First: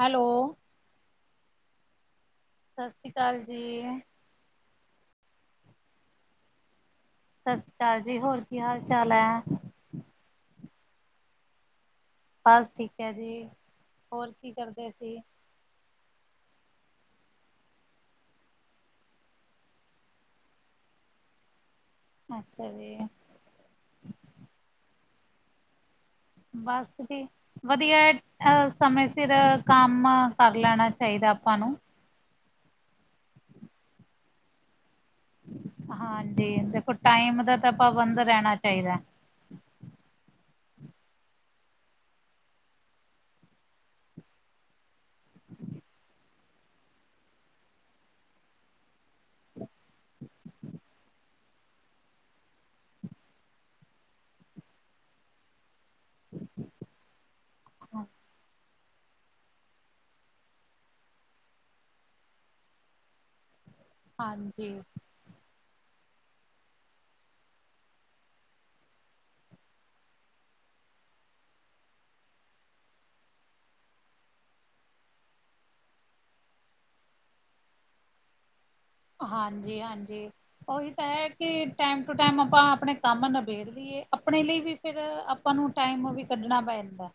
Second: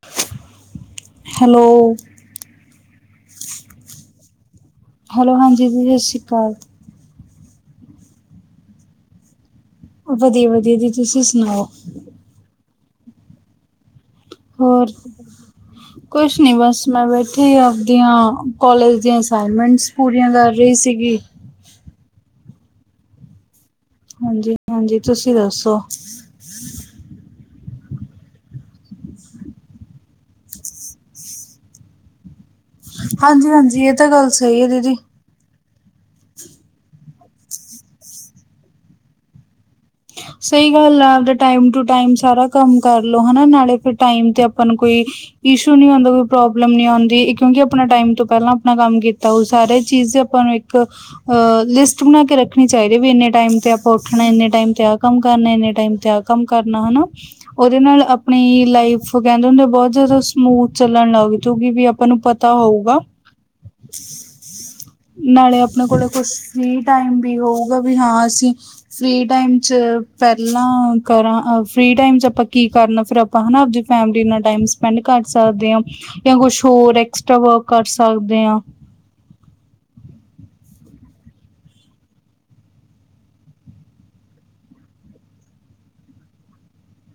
Hello. Hello. ਸਸਰੀ ਕਾਲ ਜੀ। Hello ਹਾਂਜੀ ਦੀਦੀ ਸਸ਼ਰੀ ਕਾਲ। ਸਸਰੀ ਕਾਲ ਜੀ ਹੋਰ ਕੀ ਹਾਲ-ਚਾਲ ਐ? ਵਦੀਆ-ਵਦੀਆ ਜੀ ਤੁਸੀਂ ਸੁਣਾਓ? ਬਸ ਠੀਕ ਐ ਜੀ। ਹੋਰ ਕੀ ਕਰਦੇ ਹੋਰ? ਸੀ ਕੁਛ ਨੀਂ ਬਸ ਮੈਂ ਬੈਠੀ ਆਪਦੀਆਂ, ਕੋਲਜ ਦੀਆਂ ਅਸਾਈਨਮੈਂਟਸ ਪੂਰੀਆਂ ਕਰ ਰਈ ਸੀਗੀ। ਅੱਛਾ ਜੀ। ਹਾਂਜੀ-ਹਾਂਜੀ, ਤੁਸੀਂ ਦੱਸੋ? ਬੱਸ ਜੀ, ਵਦੀਐ, ਐ ਸਮੇਂ ਸੇਰ ਕੰਮ ਕਰ ਲੈਣਾ ਚਾਈਦਾ ਆਪਾਂ ਨੂੰ। ਹਾਂਜੀ-ਹਾਂਜੀ, ਏ ਤਾਂ ਗੱਲ ਸਈ ਏ ਦੀਦੀ। ਹਾਂਜੀ, ਦੇਖੋ ਟਾਈਮ ਦਾ ਤਾਂ ਪਾਬੰਦ ਰੈਣਾ ਚਾਈਦੈ। ਸਈ ਗੱਲ ਆ ਆਵਦੇ ਟਾਈਮ ਟੂ ਟਾਈਮ ਸਾਰਾ ਕੰਮ ਕਰਲੋ ਹਨਾ ਨਾਲੇ ਫ ਟਾਈਮ ਤੇ ਅ ਪਾਂ ਨੂੰ ਕੋਈ, ਇਸ਼ੂ ਨੀ ਆਉਂਦਾ ਕੋਈ ਪ੍ਰੋਬਲਮ ਨੀ ਆਂਦੀ ਕਿਉਂਕਿ ਆਪਣਾ ਟਾਈਮ ਤੋਂ ਪੈਲਾਂ ਆਪਣਾ ਕੰਮ ਕੀ ਤਾ ਹੋਉ ਸਾਰੇ ਚੀਜ਼ ਆਪਾਂ ਨੂੰ ਇਕ, ਆ ਲਿਸਟ ਬਣਾ ਕੇ ਰੱਖਣੀ ਚਾਈਦੀ ਏ ਵੀ ਏਨੇ ਟਾਈਮ ਤੇ ਆ ਪਾ ਉੱਠਣਾ ਏਨੇ ਟਾਈਮ ਤੇ ਆ ਕੰਮ ਕਰਨੈ, ਏਨੇ ਟਾਈਮ ਤੇ ਆ ਕੰਮ ਕਰਨਾ ਹਨਾ ਓਦੇ ਨਾਲ ਆਪਨੀ ਲਾਈਫ ਓ ਕੈਦੇ ਹੁੰਦੇਆ ਬਹੋ ਜਾਦਾ ਸਮੂਥ ਚੱਲਣ ਲੱਗ ਜੂਗੀ ਵੀ ਆਪਾਂ ਨੂੰ ਪਤਾ ਹੋਊਗਾ। ਹਾਂਜੀ। ਨਾਲੇ ਆਪਣੇ ਕੋਲੇ ਕੁਛ, ਫ੍ਰੀ ਟਾਈਮ ਵੀ ਹੋਊਗਾ, ਵੀ ਹਾਂ ਅਸੀਂ ਫ੍ਰੀ ਟਾਈਮ 'ਚ ਪਹਿਲਾਂ ਕਰਾਂ ਅ ਫਰੀ ਟਾਈਮ 'ਚ ਆਪਾਂ ਕੀ ਕਰਨਾ ਫਿਰ ਆਪਾਂ ਹਨਾ ਆਪਦੀ ਫੈਮਿਲੀ ਨਾਂ ਟਾਈਮ ਸਪੈਂਡ ਕਰ ਸਕਦੇ ਆਂ ਜਾਂ ਕੁਛ ਹੋਰ ਐਕਸਟ੍ਰਾ ਵਰਕ ਕਰ ਸਕਦੇ ਆਂ। ਹਾਂਜੀ -ਹਾਂਜੀ। ਉਹੀ ਤਾਂ ਹੈ ਕਿ ਟਾਈਮ ਟੂ ਟਾਈਮ ਆਪਾਂ ਆਪਣੇ ਕੰਮ ਨਬੇੜ ਲਈਏ, ਆਪਣੇ ਲਈ ਵੀ ਫਿਰ ਆਪਾਂ ਨੂੰ ਟਾਈਮ ਵੀ ਕੱਢਣਾ ਪੈ ਜਾਂਦਾ।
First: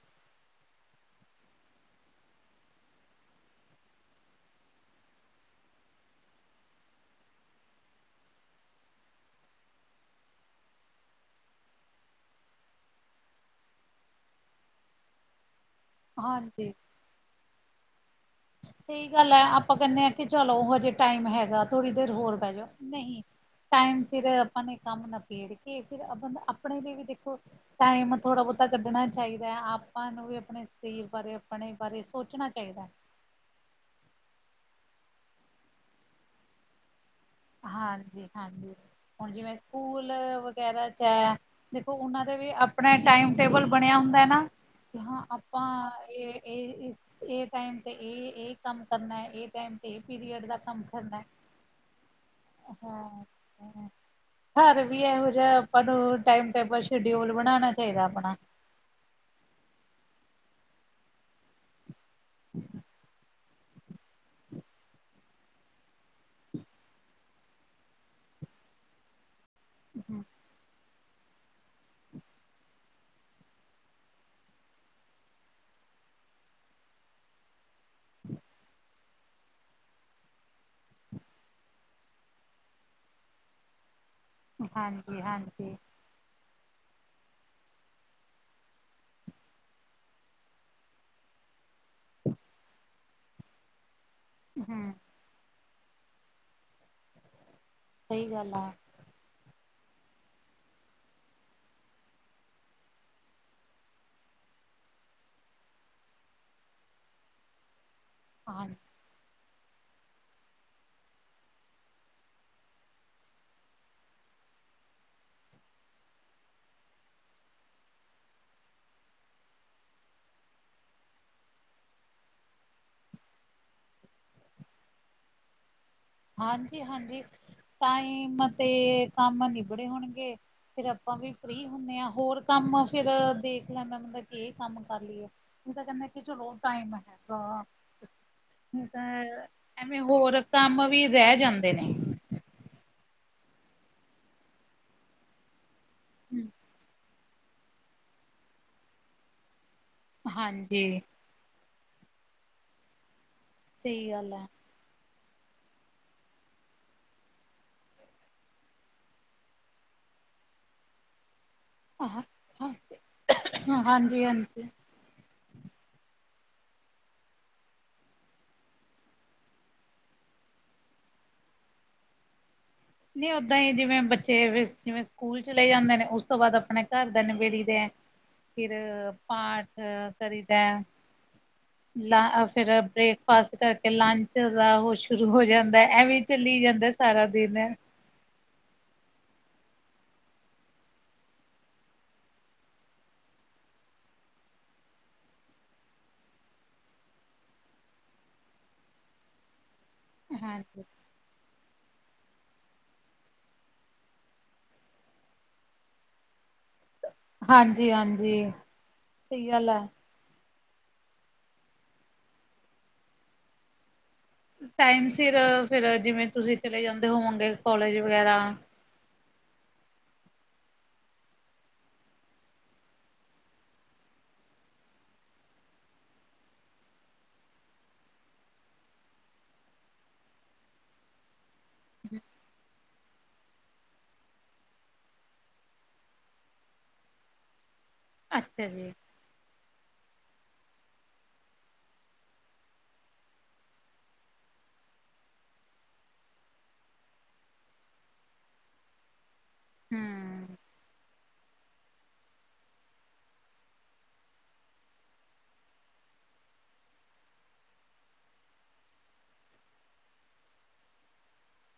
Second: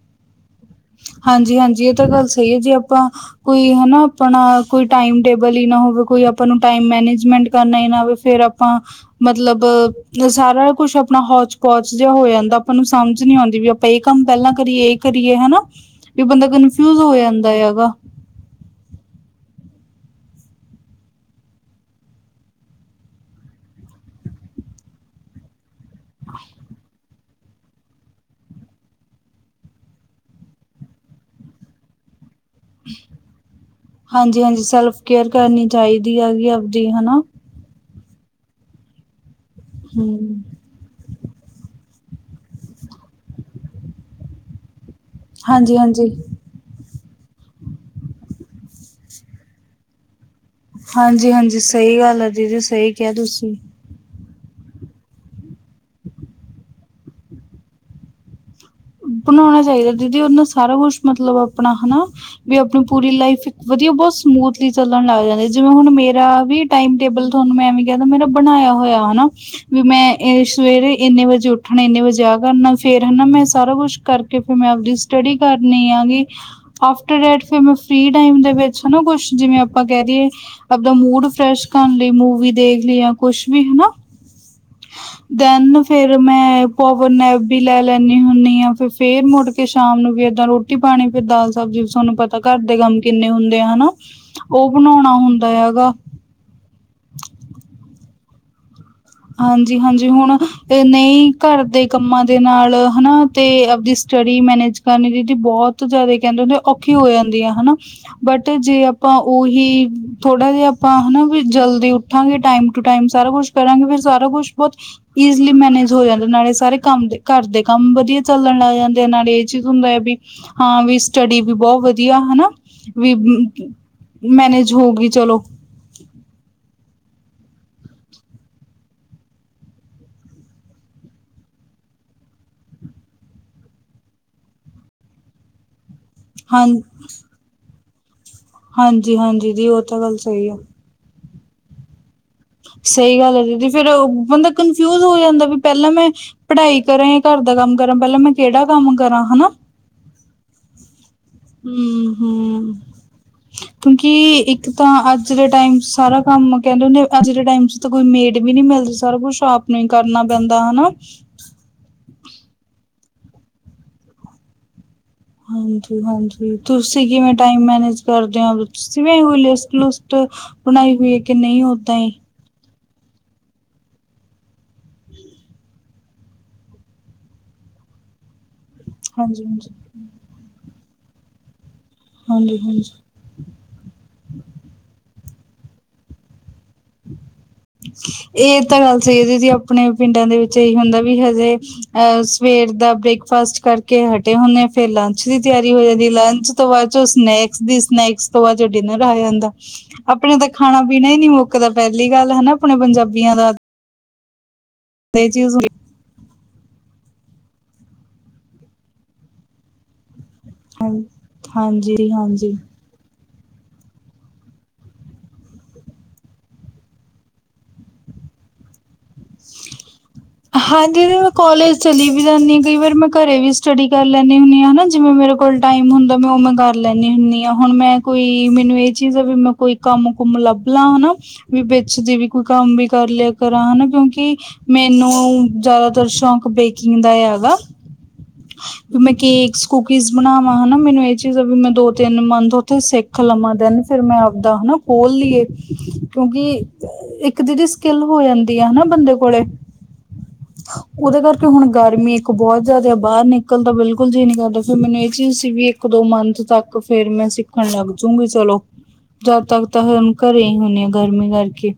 ਹਾਂਜੀ- ਹਾਂਜੀ ਇਹ ਤਾਂ ਗੱਲ ਸਈ ਏ ਜੇ ਆਪਾਂ ਕੋਈ ਹਨਾ ਆਪਣਾ ਕੋਈ ਟਾਈਮ ਟੇਬਲ ਈ ਨਾ ਹੋਵੇ, ਕੋਈ ਆਪਾਂ ਨੂੰ ਟਾਈਮ ਮੈਨੇਜਮੈਂਟ ਕਰਨਾ ਈ ਆਵੇ ਫਿਰ ਆਪਾਂ, ਮਤਲਬ ਸਾਰਾ ਕੁਛ ਆਪਣਾ ਹੌਚ ਪੌਚ ਜਾ ਹੋ ਜਾਂਦਾ, ਆਪਾਂ ਨੂੰ ਸਮਝ ਨੀ ਆਉਂਦੀ ਵੀ ਆਪਾਂ ਏ ਕੰਮ ਪਹਿਲਾਂ ਕਰੀਏ ਕਰੀਏ ਹਨਾ, ਵੀ ਬੰਦਾ ਹਾਂਜੀ ਕਨਫਿਊਜ ਹੋ ਜਾਂਦਾ ਹੈਗਾ। ਸਹੀ ਗੱਲ ਐ, ਆਪਾਂ ਕੈਨੇ ਏ ਕਿ ਚਲੋ ਹਜੇ ਟਾਈਮ ਹੈਗਾ, ਥੋੜ੍ਹੀ ਦੇਰ ਹੋਰ ਬੈਜੋ, ਨਹੀਂ ਟਾਈਮ ਸਿਰ ਆਪਾਂ ਨੇ ਕੰਮ ਨਾਬੇੜ ਕੇ, ਫਿਰ ਅ ਬੰਦਾ ਆਪਣੇ ਲਈ ਵੀ ਦੇਖੋ ਟਾਈਮ ਥੋੜ੍ਹਾ ਬਹੁਤਾ ਕੱਢਣਾ ਚਾਈਦੈ, ਆਪਾਂ ਨੂੰ ਵੀ ਆਪਣੇ ਸਰੀਰ ਬਾਰੇ, ਆਪਣੇ ਬਾਰੇ, ਸੋਚਣਾ ਚਾਹੀਦਾ। ਹਾਂਜੀ -ਹਾਂਜੀ ਸੈਲਫ ਕੇਅਰ ਕਰਨੀ ਚਾਈਦੀ ਹੈਗੀ ਅਵਦੀ, ਹਨਾ। ਹਾਂਜੀ -ਹਾਂਜੀ, ਹੁਣ ਜਿਵੇਂ ਸਕੂਲ ਹਮ ਵਗੈਰਾ ਐ, ਦੇਖੋ ਉਹਨਾਂ ਦੇ ਆਪਣੇ ਟਾਈਮ ਟੇਬਲ ਬਣਿਆ ਹੁੰਦਾ ਨਾ। ਕਿ ਹਾਂ ਆਪਾਂ ਹਾਂਜੀ ਹਾਂਜੀ ਏ- ਏ, ਏ ਟਾਈਮ ਤੇ ਏ- ਏ ਕੰਮ ਕਰਨਾ ਏ ਟਾਈਮ ਤੇ ਏ ਪੀਰੀਅਡ ਦਾ ਕੰਮ ਕਰਨਾ ਹਾਂਜੀ- ਹਾਂਜੀ ਸਈ ਗੱਲ ਆ ਦੀਦੀ, ਹੈ ਸਈ ਕਿਹਾ ਤੁਸੀਂ। ਹਾਂ ਘਰ ਵੀ ਇਹੋ ਜਾ ਆਪਾਂ ਨੂੰ ਟਾਈਮ ਟੇਬਲ ਸ਼ਡਿਊਲ ਬਣਾਣਾ ਚਾਈਦਾ ਆਪਣਾ। ਬਣਾਉਣਾ ਚਾਈਦਾ ਦੀਦੀ ਉਨਾਂ ਸਾਰਾ ਕੁੱਛ ਮਤਲਬ ਆਪਣਾ ਹਨਾ, ਵੀ ਆਪਣੀ ਪੂਰੀ ਲਾਈਫ ਇੱਕ ਵਧੀਆ ਬਹੁਤ ਸਮੂਥਲੀ ਚੱਲਣ ਲਗ ਜਾਂਦੇ ਜਿਵੇਂ ਹੁਣ ਮੇਰਾ ਵੀ ਟਾਈਮ ਟੇਬਲ ਤੁਹਾਨੂੰ ਮੈਂ ਐਵੇਂ ਕੈਦਾਂ ਮੇਰਾ ਬਣਾਇਆ ਹੋਇਆਾ ਹਨਾ। ਵੀ ਮੈਂ ਏ ਸਵੇਰੇ ਏਨੇ ਵਜੇ ਉੱਠਣਾ, ਏਨੇ ਵਜੇ ਆ ਕਰਨਾ, ਫੇਰ ਹਨਾ ਮੈਂ ਸ ਸਾਰਾ ਕੁਛ ਕਰਕੇ ਫਿਰ ਮੈਂ ਆਪਦੀ ਸਟੱਡੀ ਕਰਨੀ ਆ ਵੀ ਆਫਟਰ ਡੈਟ ਫਿਰ ਮੈਂ ਫਰੀ ਟਾਈਮ ਦੇ ਵਿੱਚ ਹਨਾ ਕੁਛ ਜਿਵੇਂ ਆਪਾਂ ਕਹਿ ਦੀਏ ਆਪਦਾ ਮੂਡ ਫਰੈਸ਼ ਕਰਨ ਲਈ ਮੂਵੀ ਦੇਖ ਲਈ ਜਾਂ ਕੁਛ ਵੀ ਹਨਾ। ਹਾਂਜੀ- ਹਾਂਜੀ। ਦੈਨ ਫੇਰ ਕੋਵਰਨੈਪ ਵੀ ਲੈ ਲੈਂਨੀ [inaudible] ਫਿਰ ਮੁੜ ਕੇ ਸ਼ਾਮ ਨੂੰ ਵੀ ਏਦਾਂ ਰੋਟੀ ਪਾਣੀ, ਫਿਰ ਦਾਲ ਸਬਜ਼ੀ ਸੋਨੂੰ ਪਤਾ ਘਰ ਦੇ ਕੰਮ ਕਿੰਨੇ ਹੁੰਦੇ ਆ ਹਨਾ, ਉਹ ਹੂੰ ਬਣਾਉਣਾ ਹੁੰਦਾ ਹੈਗਾ। ਸਹੀ ਗੱਲ ਆ। ਹਾਂਜੀ -ਹਾਂਜੀ ਹੁਨ, ਤੇ ਨਹੀਂ ਘਰ ਦੇ ਕੰਮਾਂ ਦੇ ਨਾਲ ਹਨਾ ਤੇ ਆਵਦੀ ਸਟੱਡੀ ਮੈਨੇਜ ਕਰਨ ਜਦੀ ਬਹੁਤ ਜਿਆਦਾ ਕਹਿੰਦੇ ਔਖੀ ਹੋ ਜਾਂਦੀ ਆ ਹਨਾ, ਬਟ ਹਾਂ ਜੇ ਤਾਂ ਉਹੀ ਥੋੜਾ ਜਿਹਾ ਆਪਾਂ ਹਨਾ ਵੀ ਜਲਦੀ ਉੱਠਾਂਗੇ, ਟਾਈਮ ਟੂ ਟਾਈਮ ਸਾਰਾ ਕੁਛ ਕਰਾਂਗੇ ਫਿਰ ਸਾਰਾ ਕੁਛ ਬਹੁ ਈਜ਼ਲੀ ਮੈਨੇਜ ਹੋ ਜਾਂਦਾ, ਨਾਲੇ ਸਾਰੇ ਕੰਮ ਦੇ ਘਰ ਦੇ ਕੰਮ ਵਧੀਆ ਚੱਲਣ ਲੱਗ ਜਾਂਦੇ ਆ, ਨਾਲੇ ਇਹ ਚੀਜ਼ ਹੁੰਦਾ ਹੈ ਵੀ ਹਾਂ ਵੀ ਸਟੱਡੀ ਵੀ ਬਹੁਤ ਵਧੀਆ ਹਨਾ, ਵੀ ਮੈਨੇਜ ਹੋਗੀ ਚਲੋ। ਹਾਂਜੀ- ਹਾਂਜੀ ਟਾਈਮ ਤੇ ਕੰਮ ਨਿਬੜੇ ਹੋਣਗੇ ਫਿਰ ਆਪਾਂ ਵੀ ਫਰੀ ਹੁੰਨੇ ਆਂ, ਹੋਰ ਕੰਮ ਫਿਰ ਦੇਖ ਲੈਂਦਾ ਬੰਦਾ ਕਿ ਏ ਕੰਮ ਕਰ ਲਈਏ। ਨਹੀਂ ਤਾਂ ਕਹਿੰਦੇ ਕਿ ਚਲੋ ਹਾਂ ਟਾਈਮ ਹੈਗਾ। ਹਾਂਜੀ ਤਾਂ ਹਾਂਜੀ ਦੀ ਉਹ ਤਾਂ ਐਵੇਂ ਗੱਲ ਹੋਰ ਸਹੀ ਆ ਕੰਮ ਵੀ ਰਹਿ ਜਾਂਦੇ ਨੇ। ਸਹੀ ਗੱਲ ਹੈ ਦੀਦੀ, ਫੇਰ ਬੰਦਾ ਕਨਫਿਊਜ ਹੋ ਜਾਂਦਾ ਵੀ ਪਹਿਲਾਂ ਮੈਂ ਪੜ੍ਹਾਈ ਕਰਾਂ ਘਰ ਦਾ ਕੰਮ ਕਰਾਂ ਪਹਿਲਾਂ ਮੈਂ ਕਿਹੜਾ ਕੰਮ ਕਰਾਂ ਹਨਾ। ਹਾਂਜੀ। ਹੂੰ- ਹੂੰ, ਸਹੀ ਕਿਉਂਕਿ ਗੱਲ ਹੈ ਇ- ਕ ਤਾਂ ਅੱਜ ਦੇ ਟਾਈਮ ਚ ਸਾਰਾ ਕੰਮ ਕਹਿੰਦੇ ਅੱਜ ਦੇ ਟਾਈਮ ਚ ਤਾਂ ਕੋਈ ਮੇਡ ਵੀ ਨੀ ਮਿਲਦੀ ਸਾਰਾ ਕੁੱਛ ਆਪ ਨੂੰ ਹੀਂ ਕਰਨਾ ਪੈਂਦਾ, ਹਨਾ। ਹਾਂ-ਹਾਂ ਹਾਂਜੀ-ਹਾਂਜੀ। ਹਾਂਜੀ- ਹਾਂਜੀ ਤੁਸੀਂ ਕਿਵੇਂ ਟਾਈਮ ਮੈਨੇਜ ਕਰਦੇ ਹੋ ਤੁਸੀ ਵੀ ਐਵੇਂ ਲਿਸਟ-ਲੁਸਟ। ਬਣਾਈ ਹੋਈ ਹੈ ਕਿ ਨਹੀਂ ਓਦਾਂ ਹੀ। ਨਹੀਂ ਓਦਾਂ ਹੀ ਜਿਵੇਂ ਬੱਚੇ ਜਿਵੇਂ ਸਕੂਲ ਚਲੇ ਜਾਂਦੇ ਨੇ ਉਸ ਤੋਂ ਬਾਅਦ ਆਪਣੇ ਘਰ ਦਾ ਨਿਵੇੜੀ ਦਾ। ਫੇਰ ਆਪਾਂ ਹਾਂਜੀ ਹਾਂਜੀ ਪਾਠ ਕਰੀਦਾ। ਲਾ ਆ ਐ ਹਾਂਜੀ ਫੇਰ ਹਾਂਜੀ। ਏਦੇ ਫਾਸਟ ਕਰਕੇ ਲੰਚ ਦਾ ਉਹ ਸ਼ੁਰੂ ਹੋ ਜਾਂਦਾ ਐਵੇਂ ਚੱਲੀ ਜਾਂਦਾ ਸਾਰਾ ਦਿਨ। ਇਹ ਤਾਂ ਗੱਲ ਸਹੀ ਹੈ ਦੀਦੀ ਆਪਣੇ ਪਿੰਡਾਂ ਦੇ ਵਿੱਚ ਇਹੀ ਹੁੰਦਾ ਵੀ ਹਜੇ ਅਹ ਸਵੇਰ ਦਾ ਬ੍ਰੇਕਫਾਸਟ ਕਰਕੇ ਹਟੇ ਹੁੰਦੇ ਆ ਫੇਰ ਲੰਚ ਦੀ ਤਿਆਰੀ ਹੋ ਜਾਂਦੀ। ਲੰਚ ਉਸ ਤੋਂ ਬਾਅਦ ਚੋ ਸਨੈਕਸ ਦੀ ਸਨੈਕਸ ਤੋਂ ਬਾਅਦ ਚੋ ਡਿਨਰ ਹੋ ਆ ਜਾਂਦਾ। ਆਪਣੇ ਤਾਂ ਖਾਣਾ- ਹਾਂਜੀ ਪੀਣਾ ਹੀ ਨਹੀ ਮੁੱਕਦਾ ਪਹਿਲੀ ਗੱਲ ਹਨਾ ਆਪਣੇ ਪੰਜਾਬੀਆਂ ਦਾ। ਤੇ ਏ ਚੀਜ਼ ਹ ਹਾਂਜੀ- ਹਾਂਜੀ ਸਹੀ ਗੱਲ ਆ। ਹਾਂ, ਹਾਂਜੀ- ਹਾਂਜੀ। ਟਾਈਮ ਸਿਰ ਫੇਰ ਜਿਵੇਂ ਤੁਸੀਂ ਚਲੇ ਜਾਂਦੇ ਹੋਵੋਗੇ ਕੋਲਜ ਵਗੈਰਾ। [inaudible] ਹਾਂਜੀ ਦੀ ਮੈਂ ਕੋਲਜ਼ ਚਲੀ ਵੀ ਜਾਂਦੀ ਹਾਂ ਕਈ ਵਾਰ ਮੈਂ ਘਰੇ ਵੀ ਸਟੱਡੀ ਕਰ ਲੈਂਦੀ ਹੁੰਦੀ ਹਾਂ ਹਨਾ ਜਿਵੇਂ ਮੇਰੇ ਕੋਲ ਟਾਈਮ ਹੁੰਦਾ ਮੈਂ ਉਹ ਮੈਂ ਕਰ ਲੈਂਨੀ ਹੁੰਨੀ ਹਾਂ, ਹੁਣ ਮੈਂ ਕੋਈ ਮੈਨੂੰ ਇਹ ਚੀਜ਼ ਆ ਵੀ ਮੈਂ ਕੋਈ ਕੰਮ ਕੁਮ ਲੱਭ ਲਾਂ ਹਨਾ, ਵੀ ਵਿੱਚ ਦੀ ਵੀ ਕੋਈ ਕੰਮ ਵੀ ਕਰ ਲਿਆ ਕਰਾ ਹਨਾ ਕਿਉਂਕਿ ਕਿ ਮੈਨੂੰ ਜ਼ਿਆਦਾਤਰ ਸ਼ੌਕ ਬੇਕਿੰਗ ਦਾ ਵਾ। ਅੱਛਾ ਜੀ। ਕੇਕਸ, ਕੁਕੀਜ ਬਣਾਵਾਂ ਹਨਾ ਮੈਨੂੰ ਇਹ ਚੀਜ਼ ਵੀ ਮੈਂ ਦੋ ਤਿੰਨ ਮੰਨਥ ਉੱਥੇ ਸਿੱਖ ਲਵਾਂ ਦਿਨ ਫੇਰ ਮੈਂ ਆਵਦਾ ਹਨਾ ਖੋਲ ਲਈਏ ਕਿਉਂਕਿ ਇੱਕ ਦੀਦੀ ਸਕਿੱਲ ਹੋ ਜਾਂਦੀ ਆ ਹਨਾ ਬੰਦੇ ਕੋਲੇ, ਹਮ ਉਹਦੇ ਕਰ ਕੇ ਹੁਣ ਗਰਮੀ ਇੱਕ ਬੋਹ ਜ਼ਿਆਦਾ ਆ ਬਾਹਰ ਨਿਕਲ ਦਾ ਬਿਲਕੁਲ ਜੀ ਨੀ ਕਰਦਾ ਫੇਰ ਮੈਨੂੰ ਇਹ ਚੀਜ਼ ਸੀ ਵੀ ਇੱਕ- ਦੋ ਮੰਥ ਤੱਕ ਫੇਰ ਮੈਂ ਸਿੱਖਣ ਲੱਗ ਜੂਗੀ ਚਲੋ। ਜਦ ਤੱਕ ਤਾਂ ਹੋਮ ਘਰੇ ਈ ਹੁਣੀ ਆ ਗਰਮੀ ਕਰਕੇ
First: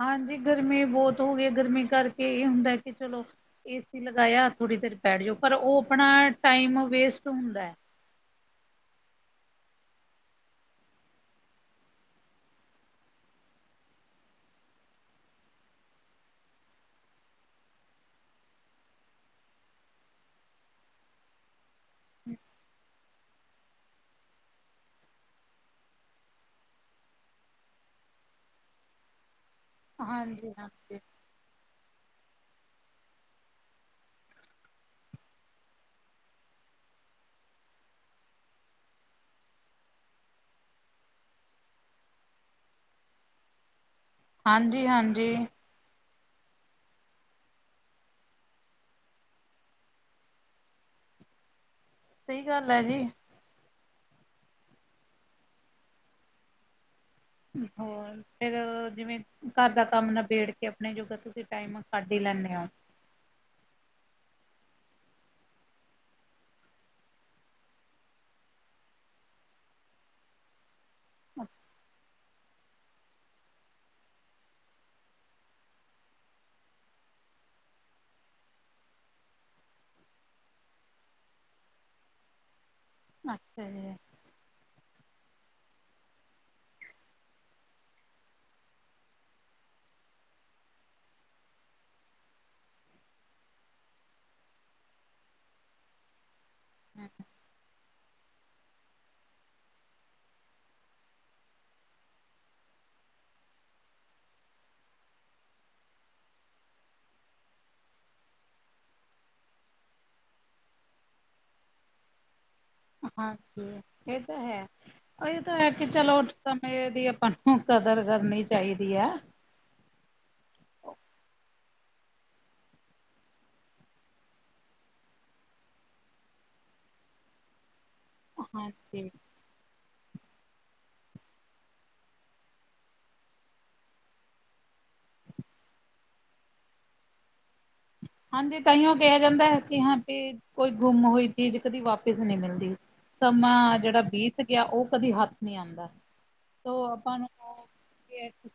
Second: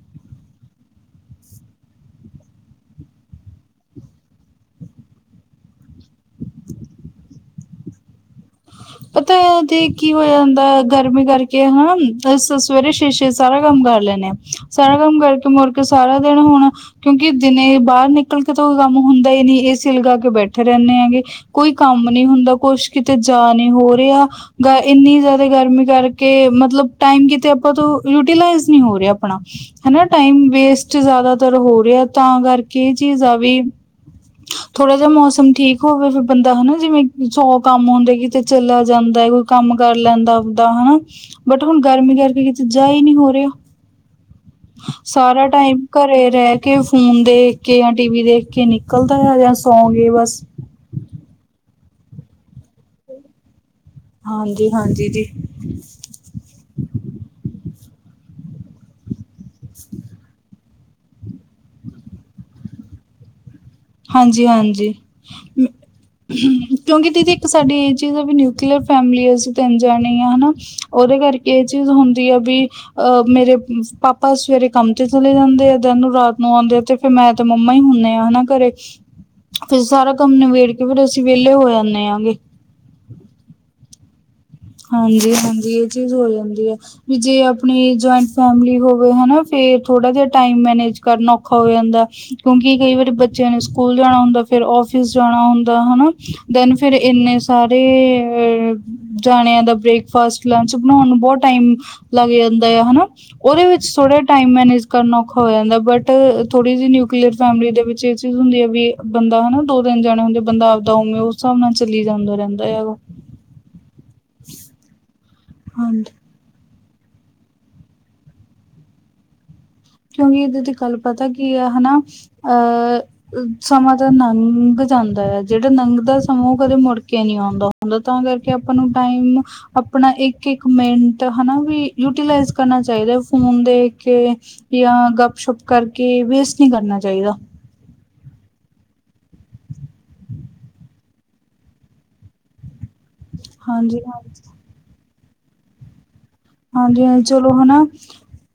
ਹਾਂਜੀ ਗਰਮੀ ਬੋਤ ਹੋ ਗਈ ਗਰਮੀ ਕਰਕੇ ਇਹ ਹੁੰਦਾ ਕਿ ਚਲੋ ਏ ਸੀ ਲਗਾਇਆ ਥੋੜੀ ਦੇਰ ਬੈਠ ਜਾਓ ਪਰ ਉਹ ਆਪਣਾ ਟਾਈਮ ਵੇਸਟ ਹੁੰਦਾ ਹੈ। ਪਤਾ ਤੇ ਕੀ ਹੋ ਜਾਂਦਾ ਗਰਮੀ ਕਰਕੇ ਹਨਾ ਅਸੀਂ ਸਵੇਰੇ ਛੇ- ਛੇ ਸਾਰਾ ਕੰਮ ਕਰ ਲੈਂਣੇ ਆ। ਸਾਰਾ ਕੰਮ ਕਰਕੇ ਮੁਰਕੇ ਸਾਰਾ ਦਿਨ ਹੁਣ ਕਿਉਂਕਿ ਦਿਨੇ ਬਾਰ ਨਿਕਲ ਕੇ ਤਾਂ ਕੋਈ ਕੰਮ ਹੁੰਦਾ ਈ ਨੀ ਏ‌ ਸੀ ਲਗਾ ਕੇ ਬੈਠੇ ਰਹਿਣੇ ਆ ਗੇ। ਕੋਈ ਕੰਮ ਨੀ ਹੁੰਦਾ ਕੁਛ ਕਿਤੇ ਜਾ ਨੀ ਹੋ ਰਿਹਾ। ਗਾ ਇੰਨੀ ਜ਼ਿਆਦਾ ਗਰਮੀ ਕਰਕੇ ਮਤਲਬ ਟਾਈਮ ਕਿਤੇ ਆਪਾਂ ਤੋਂ ਯੂਟੀਲਾਈਜ਼ ਨੀ ਹੋ ਰਿਹਾ ਆਪਣਾ। ਹਨਾ ਟਾਈਮ ਹਾਂਜੀ ਵੇਸਟ ਹਾਂਜੀ। ਜ਼ਿਆਦਾਤਰ ਹੋ ਰਿਹਾ ਤਾਂ ਕਰਕੇ ਇਹ ਚੀਜ਼ ਆ ਵੀ ਥੋੜਾ ਜੇਹਾ ਮੌਸਮ ਠੀਕ ਹੋਵੇ ਫੇ ਬੰਦਾ ਹਨਾ ਜਿਵੇਂ ਸੌ ਕੰਮ ਹੁੰਦਾ। ਕਿਤੇ ਚਲਾ ਜਾਂਦਾ ਕੋਈ ਕੰਮ ਕਰ ਲੈਂਦਾ ਆਵਦਾ ਹਨਾ। ਬਟ ਹੁਣ ਗਰਮੀ ਕਰਕੇ ਕਿਤੇ ਜਾ ਈ ਨੀ ਹੋ ਰਿਹਾ, ਹਾਂਜੀ ਹਾਂਜੀ ਸਾਰਾ ਟਾਈਮ ਘਰੇ ਰਹਿ ਕੇ ਫ਼ੋਨ ਦੇਖ ਕੇ ਜਾਂ ਟੀ ਵੀ ਦੇਖ ਕੇ ਨਿਕਲਦਾ ਆ ਜਾਂ ਸੋ ਗੇ ਬਸ ਸਈ ਗੱਲ ਆ ਜੀ। ਹਾਂਜੀ- ਹਾਂਜੀ, ਜੀ। ਹੋਰ ਫੇਰ, ਜਿਵੇਂ ਘਰ ਦਾ ਕੰਮ ਨਬੇੜ ਕੇ ਅਪਨੇ ਜੋਗਾ ਤੁਸੀਂ ਟਾਈਮ ਕੱਢ ਈ ਲੈਂਨੇ ਆ। ਹਾਂਜੀ- ਹਾਂਜੀ। ਹੂੰ, ਕਿਉਂਕਿ ਦੀਦੀ, ਇੱਕ ਸਾਡੀ ਚੀਜ਼ ਆ ਵੀ ਨਿਊਕਲੀਅਰ ਫੈਮਿਲੀ ਅਸੀਂ 'ਤੇ ਅਨਜਾਨੇ ਆ, ਹਨਾ? ਓਦੇ ਕਰਕੇ ਇਹ ਚੀਜ਼ ਹੁੰਦੀ ਆ ਬਈ। ਅਹ, ਮੇਰੇ ਪਾਪਾ ਸਵੇਰੇ ਕੰਮ ਤੇ ਚਲੇ ਜਾਂਦੇ ਆ ਦਿਨ ਨੂੰ, ਰਾਤ ਨੂੰ ਆਂਦੇ ਆ ਤੇ ਫੇਰ ਮੈਂ 'ਤੇ ਮੰਮਾ ਈ ਹੁਨੇ ਆ ਨਾ ਘਰੇ। ਫੇਰ ਸਾਰਾ ਕੰਮ ਨਿਬੇੜ ਕੇ ਫੇਰ ਅਸੀਂ ਵੇਲੇ ਹੋ ਜਾਨੇ ਆ ਅਗੇ। ਅੱਛਾ ਜੀ। ਹਾਂਜੀ-ਹਾਂਜੀ, ਇਹ ਚੀਜ਼ ਹੋ ਜਾਂਦੀ ਐ। ਵੀ ਜੇ ਆਪਨੀ ਜੋਇੰਟ ਫੈਮਲੀ ਹੋਵੇ, ਹਨਾ, ਫੇਰ ਥੋੜ੍ਹਾ ਜਾ ਟਾਈਮ ਮੈਨਜ ਕਰਨਾ ਔਖਾ ਹੋ ਜਾਂਦੈ, ਕਿਉਂਕਿ ਕਈ ਵਾਰੀ ਬੱਚਿਆਂ ਨੇ ਸਕੂਲ ਜਾਨਾ ਹੁੰਦਾ, ਫਿਰ ਔਫਿਸ ਜਾਨਾ ਹੁੰਦਾ, ਹਨਾ। ਦੈਨ ਫੇਰ ਇੰਨੇ ਸਾਰੇ ਜਾਣਿਆਂ ਦਾ ਬ੍ਰੇਕਫਾਸਟ, ਲੰਚ ਬਨਾਉਨ ਨੂੰ ਬੋਤ ਟਾਈਮ ਲੱਗ ਜਾਂਦੈ, ਹਨਾ? ਉਦੇ ਵਿੱਚ ਥੋੜ੍ਹਾ ਜਾ ਟਾਈਮ ਮੈਨੇਜ ਕਰਨਾ ਔਖਾ ਹੋ ਜਾਂਦੈ, ਬਟ ਥੋੜ੍ਹੀ ਜੀ ਨਿਊਕਲੀਅਰ ਫੈਮਿਲੀ ਦੇ ਵਿੱਚ ਏਹ ਚੀਜ਼ ਹੁੰਦੀ ਹੈ ਵੀ, ਬੰਦਾ ਹਨਾ, ਦੋ ਦਿਨ ਜਾਨਾ ਹੁੰਦੈ, ਬੰਦਾ ਆਪਦਾ ਉਵੇਂ ਉਸ ਸਬ ਨਾਲ ਚਲੀ ਜਾਂਦੈ, ਰੈਂਦੈ ਯਾਰ ਓ। ਹਾਂਜੀ, ਏਅ ਤਾਂ ਹੈ, ਏਅ ਤਾਂ ਹੈ ਕਿ ਹਾਂਜੀ ਚਲੋ ਸਮੇਂ ਦੀ ਆਪਾਂ ਨੂੰ ਕਦਰ ਕਰਨੀ ਚਾਈਦੀ ਆ। ਕਿਉਂਕਿ ਇਦੇ ਤੇ ਕੱਲ ਪਤਾ ਕੀ ਆ, ਹਨਾ, ਅਹ ਸਮਾਂ ਤੇ ਨੰਘ ਜਾਂਦਾ ਐ, ਜੇੜਾ ਨੰਘਦਾ ਸਮਾਂ ਉਹ ਕਦੇ ਮੁੜ ਕੇ ਨੀ ਔਂਦਾ। ਹੁੰਦਾ ਤਾਂ ਕਰਕੇ ਆਪਾਂ ਨੂੰ ਹਾਂਜੀ। ਟਾਈਮ ਅਪਨਾ ਇੱਕ-ਇੱਕ ਮਿੰਟ, ਹਨਾ, ਵੀ ਯੂਟੀਲਾਈਜ਼ ਕਰਨਾ ਚਾਈਦਾ ਫ਼ੋਨ ਦੇਖ ਕੇ ਯਾ ਗੱਪ-ਸ਼ੱਪ ਕਰਕੇ ਵੇਸਟ ਨੀਂ ਕਰਨਾ ਚਾਈਦਾ। ਹਾਂਜੀ, ਤਾਂਈਓ ਕੇਆ ਜਾਂਦਾ ਐ ਕਿ ਹਾਂ, ਫਿਰ ਕੋਈ ਗੁੰਮ ਹੋਈ ਚੀਜ਼ ਕਦੀ ਵਾਪਿਸ ਨੀ ਮਿਲਦੀ। ਸਮਾਂ ਹਾਂਜੀ ਜੇੜਾ ਬੀਤ ਹਾਂਜੀ ਗਿਆ ਉਹ ਕਦੀ ਹੱਥ ਨੀ ਆਂਦਾ। ਤੋ ਹਾਂਜੀ- ਆਪਾਂ ਹਾਂਜੀ, ਨੂੰ ਚਲੋ ਹਨਾ,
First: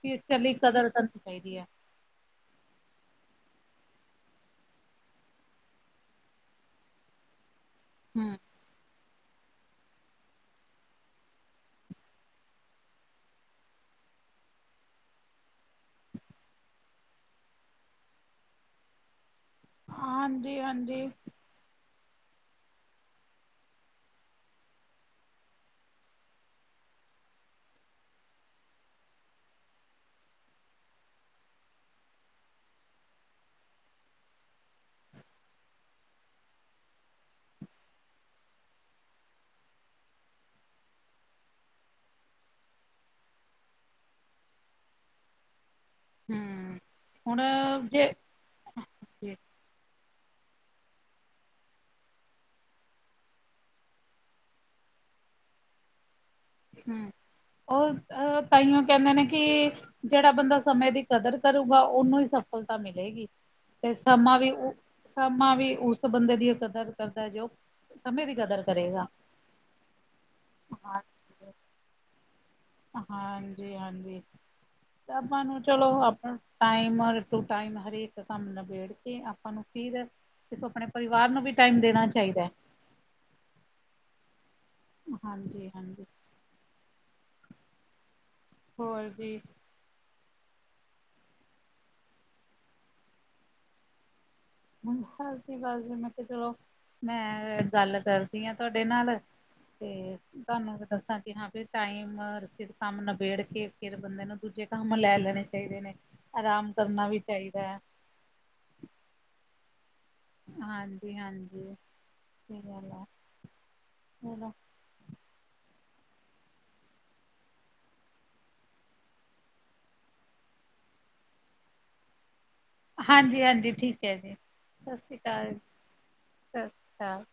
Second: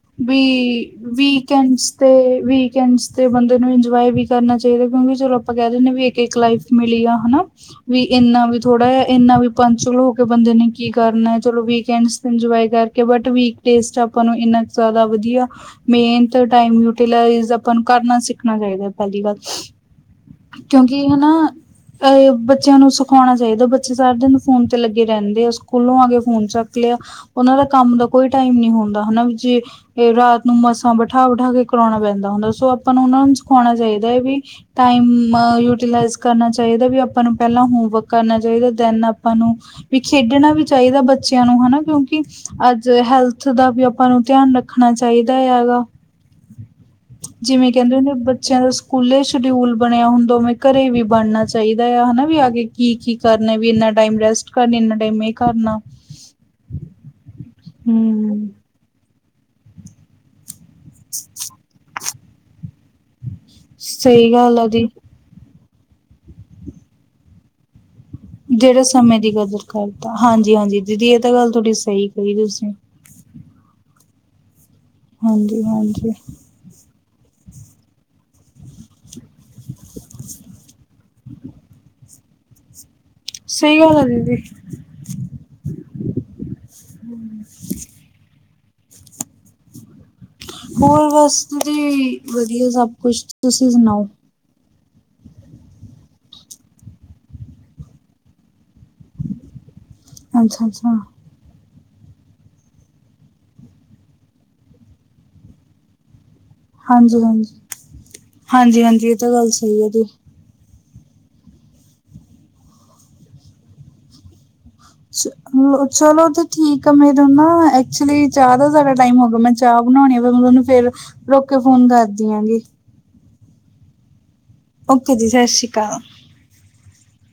ਫਿਊਚਰ ਲਈ ਬਈ, ਕਦਰ ਕਰਨੀ ਚਾਹੀਦੀ ਹੈ ਵੀਕਐਂਡਸ 'ਤੇ ਵੀਕਐਂਡਸ 'ਤੇ ਬੰਦੇ ਨੂੰ ਇੰਜੋਏ ਵੀ ਕਰਨਾ ਚਾਈਦਾ, ਕਿਉਂਕਿ ਚਲੋ ਆਪਾਂ ਕੈਅ ਦੇਨੇ ਵੀ ਇੱਕ-ਇੱਕ ਲਾਈਫ। ਮਿਲੀ ਆ ਹਨਾ, ਵੀ ਹੂੰ। ਇੰਨਾ ਵੀ ਥੋੜਾ ਜੇਆ ਇੰਨਾ ਵੀ ਪੰਚੁਅਲ ਹੋ ਕੇ ਬੰਦੇ ਨੇ ਕੀ ਕਰਨਾ, ਚਲੋ ਵੀਕਐਂਡਸ 'ਤੇ ਇੰਜੋਏ ਕਰ। ਕੇ ਬਟ ਵੀਕ ਟੇਸਟ ਆਪਾਂ ਨੂੰ ਇੰਨਾ ਜਾਦਾ ਵਦੀਆ ਮੇਨ ਤਾ ਟਾਈਮ ਯੂਟੀਲਾਈਜ਼ ਆਪਾਂ ਨੂੰ ਕਰਨਾ ਸਿੱਖਨਾ ਚਾਈਦਾ, ਪੈਲੀ ਗੱਲ। ਹਾਂਜੀ ਹਾਂਜੀ। ਕਿਉਂਕਿ, ਹਨਾ ਐਹ, ਬੱਚਿਆਂ ਨੂੰ ਸਿਖਾਉਨਾ ਚਾਈਦਾ। ਬੱਚੇ ਸਾਰਾ ਦਿਨ ਫੋਨ 'ਤੇ ਲੱਗੇ ਰੈਂਦੇ ਆ, ਸਕੂਲੋਂ ਆ ਕੇ ਫੋਨ ਚੱਕ ਲਿਆ। ਉਨਾਂ ਦਾ ਕੰਮ ਦਾ ਕੋਈ ਟਾਈਮ ਨੀ ਹੁੰਦਾ, ਹਨਾ ਜੀ? ਏਅ ਰਾਤ ਨੂੰ ਮਸਾ ਬਿਠਾ-ਬਿਠਾ ਕੇ ਕਰਾਨਾ ਪੈਂਦਾ ਹੁੰਦਾ, ਸੋ ਆਪਾਂ ਨੂੰ ਉਨਾ ਨੂੰ ਸਿਖਾਨਾ ਚਾਈਦੈ, ਬਈ ਟਾਈਮ ਨਾਲ ਯੂਟੀਲਾਈਜ਼ ਕਰਨਾ ਚਾਈਦਾ, ਵੀ ਆਪਾਂ ਨੂੰ ਪਹਿਲਾਂ ਹੋਮਵਰਕ ਕਰਨਾ ਚਾਈਦੈ, ਦੈਨ ਆਪਾਂ ਨੂੰ ਵੀ ਖੇਡਨਾ ਵੀ ਚਾਈਦਾ ਬੱਚਿਆਂ ਨੂੰ, ਹਨਾ, ਕਿਉਂਕਿ ਅੱਜ ਹੈਲਥ ਦਾ ਵੀ ਆਪਾਂ ਨੂੰ ਧਿਆਨ ਰੱਖਣਾ ਚਾਈਦਾ, ਯਾ ਲਾ? ਹੂੰ ਹੁਣ ਜਿਵੇਂ ਕੈਂਦੇ ਜੇ ਹੁੰਦੇ, ਬ ਜਿਵੇ ਸਕੂਲੇ ਸ਼ਡਿਊਲ ਬਣਿਆ ਹੁੰਦਾ, ਉਵੇਂ ਘਰੇ ਵੀ ਬਣਨਾ ਚਾਈਦਾ ਆ, ਹਨਾ? ਵੀ ਆ ਕੇ ਕੀ- ਕੀ ਕਰਨਾ ਵੀ, ਇੰਨਾ ਟੈਮ ਰੈਸਟ ਕਰਨੀ, ਇੰਨਾ ਟੈਮ ਇਹ ਕਰਨਾ। ਹੂੰ, ਓਹ-ਓਹ ਹੂੰ ਤਾਈਓ ਕੈਂਦੇ ਨੇ ਕਿ ਜੇੜਾ ਬੰਦਾ ਸਮੇਂ ਦੀ ਕਦਰ ਕਰੂਗਾ ਓਨੂੰ ਈ ਸਫਲਤਾ ਮਿਲੇਗੀ। ਤੇ ਸਹੀ ਸਮਾਂ ਵੀ ਗੱਲ ਆ ਓ ਦੀ ਸਮਾਂ ਵੀ ਉਸ ਬੰਦੇ ਦੀ ਕਦਰ ਕਰਦਾ ਜੋ ਸਮੇਂ ਦੀ ਕਦਰ ਜੇੜਾ ਕਰੇਗਾ। ਸਮੇਂ ਦੀ ਕਦਰ ਕਰਦਾ, ਹਾਂਜੀ-ਹਾਂਜੀ ਦੀਦੀ ਐ ਤੇ ਗੱਲ ਥੋਡੀ ਸਈ ਕਈ ਤੁਸੀਂ। ਹਾਂਜੀ-ਹਾਂਜੀ ਤਾਂ ਆਪਾਂ ਨੂੰ ਹਾਂਜੀ ਚਲੋ ਹਾਂਜੀ ਆਪਾਂ ਟਾਈਮ ਔਰ ਟੂ ਟਾਈਮ ਹਰੇਕ ਕੰਮ ਨਬੇੜ ਕੇ ਆਪਾਂ ਨੂੰ ਫਿਰ ਆਪਣੇ ਪਰਿਵਾਰ ਨੂੰ ਵੀ ਟਾਈਮ ਦੇਣਾ ਚਾਹੀਦਾ ਐ। ਸਈ ਗੱਲ ਐ ਦੀਦੀ। ਹਾਂਜੀ-ਹਾਂਜੀ। ਹੂੰ। ਹੋਰ ਜੀ। ਹੋਰ ਬਸ ਜੀ, ਵਦੀਆ ਸਭ ਕੁਛ, ਤੁਸੀਂ ਸੁਨਾਓ? [unintelligible] ਬਸ ਜੀ ਮੈਂ ਕੇਆ ਚੱਲੋ ਮੈਂ ਗੱਲ ਕਰਦੀ ਆਂ ਤੁਆਡੇ ਨਾਲ ਤੇ ਅੱਛਾ ਤੁਆਨੂੰ ਵੀ ਅੱਛਾ ਦੱਸਾਂ ਕਿ ਹਾਂ ਫਿਰ ਟਾਈਮ ਸਿਰ ਕੰਮ ਨਬੇੜ ਕੇ, ਫਿਰ ਬੰਦੇ ਨੂੰ ਦੂਜੇ ਕੰਮ ਲੈ ਲੈਣੇ ਚਾਈਦੇ ਨੇ। ਆਰਾਮ ਕਰਨਾ ਵੀ ਹਾਂਜੀ-ਹਾਂਜੀ, ਚਾਹੀਦਾ ਹੈ ਹਾਂਜੀ-ਹਾਂਜੀ, ਏ ਤਾਂ ਗੱਲ ਸਈ ਐ ਜੀ। ਹਾਂਜੀ-ਹਾਂਜੀ ਸਈ ਗੱਲ ਐ, ਚੱਲੋ [unintelligible] ਚਲੋ ਤੇ ਠੀਕ ਆ ਮੇਰਾ ਨਾ ਐਕਚੁਲੀ ਚਾਹ ਦਾ ਜਰਾ ਟਾਈਮ ਹੋ ਗਯਾ ਮੈਂ ਚਾਹ ਬਣਾਉਣੀ ਆ ਫਿਰ ਮੈ ਤੁਆਨੁ ਫਿਰ ਰੁਕ ਕੇ ਫੋਨ ਕਰਦੀ ਆ ਗੀ। ਹਾਂਜੀ-ਹਾਂਜੀ ਠੀਕ ਹੈ ਜੀ, ਸਸ ਓਕੇ ਸ਼੍ਰੀ ਜੀ ਸਤਿ ਕਾਲ। ਸ਼੍ਰੀ ਅਕਾਲ ਸਸ ਸ਼੍ਰੀ ਕਾਲ।